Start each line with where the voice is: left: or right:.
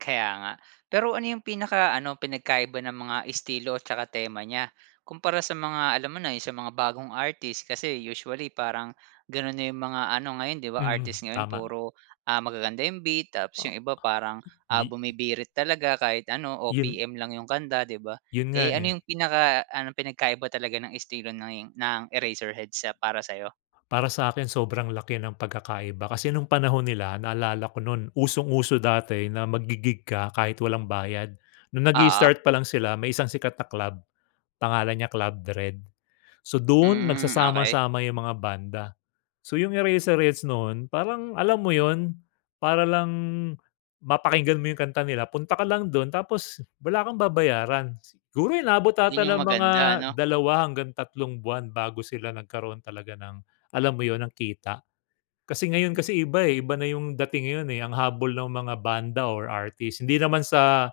right: Kaya nga. Pero ano yung pinaka-ano, pinagkaiba ng mga estilo at saka tema nya? Kumpara, sa mga alam mo na, yung sa mga bagong artist. Kasi usually, parang ganun na yung mga ano ngayon 'di ba,
left: Mhm,
right: artist ngayon
left: tama.
right: puro, ah, magaganda yung beat tapos
left: O
right: yung iba parang,
left: [unintelligible]
right: ah,
left: gi
right: bumibirit talaga. Kahit ano,
left: Yun
right: OPM lang yung kanta, 'di ba?
left: yun nga
right: Eh, ano
left: eh.
right: yung pinaka ano, pinagkaiba talaga ng estilo ng ng Eraserheads sa para sayo?
left: Para sa'kin, sobrang laki ng pagkakaiba. Kasi nung panahon nila, naalala ko nu'n usong-uso dati na maggi-gig ka kahit walang bayad. Nung
right: Oo.
left: nag-i-start pa lang sila, may isang sikat na club, pangalan niya Club Dredd. So, du'n
right: Mm, okey.
left: nagsasama-sama yung mga banda. So, yung Eraserheads no'n parang alam mo yun, para lang mapakinggan mo yung kanta nila, punta ka lang dun tapos wala kang babayaran. Siguro, inaabot 'ata
right: Yun yung
left: ng mga
right: maganda, ano?
left: 2 hanggang tatlong buwan bago sila nagkaroon talaga ng alam mo yun, ng kita. Kasi ngayon kasi iba eh, iba na yung dating ngayon eh, ang habol ng mga banda or artist hindi naman sa,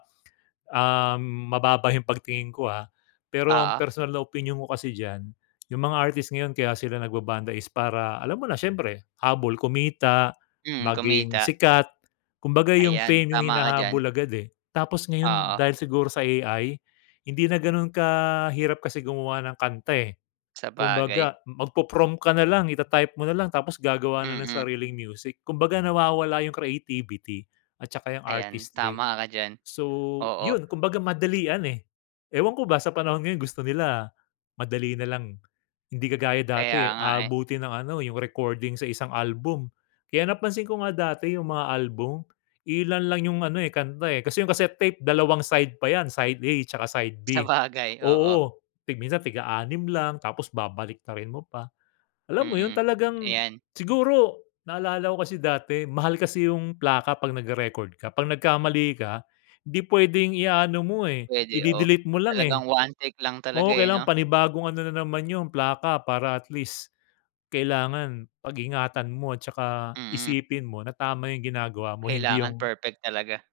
left: um, mababa yung pagtingin ko ah. Pero ang
right: Oo.
left: personal na opinyon ko kasi diyan, yung mga artist ngayon kaya sila nagba-banda is para alam mo na, syempre, habol kumita,
right: Mm,
left: maging
right: kumita.
left: sikat. Kumbaga, yung
right: Ayan,
left: fame yung
right: tama ka diyan.
left: hinahabol agad, eh. Tapos ngayon
right: Oo.
left: dahil siguro sa AI hindi na ganun kahirap kasi gumawa ng kanta eh.
right: Sabagay.
left: Kumbaga magpo-prompt ka nalang. Ita-type mo nalang tapos gagawa na ng
right: Mm.
left: sariling music. Kumbaga, nawawala yu'ng creativity at saka yung
right: Ayan,
left: artistry.
right: tama ka diyan.
left: So,
right: Oo.
left: yun kumbaga madalian, eh. Ewan ko ba sa panahon ngayon gusto nila madali nalang. Hindi kagaya
right: Kaya
left: dati eh,
right: nga eh.
left: aabutin ng ano, yung recording sa isang album. Kaya napansin ko nga dati yung mga album, iilan lang 'yung ano eh, kanta eh, kasi yung cassette tape, dalawang side pa yan. Side A tsaka side B.
right: Sabagay, oo.
left: Oo, tig minsan tig-a-anim lang tapos babaliktarin mo pa. Alam mo yun,
right: Mm,
left: talagang
right: ayan.
left: siguro, naalala ko kasi dati, mahal kasi yung plaka 'pag nagre-record ka. 'Pag nagkamali ka, 'di pwedeng i-a-ano mo eh,
right: Puwede, o
left: ide-delete mo lang
right: talagang
left: eh.
right: one take lang talaga
left: Oo,
right: eh,
left: kailangang
right: 'no?
left: panibagong ano na naman yun, plaka para at least, kailangan pag-ingatan mo at saka
right: Mm.
left: isipin mo na tama yung ginagawa mo. Hindi
right: Kailangan
left: yung
right: perfect talaga.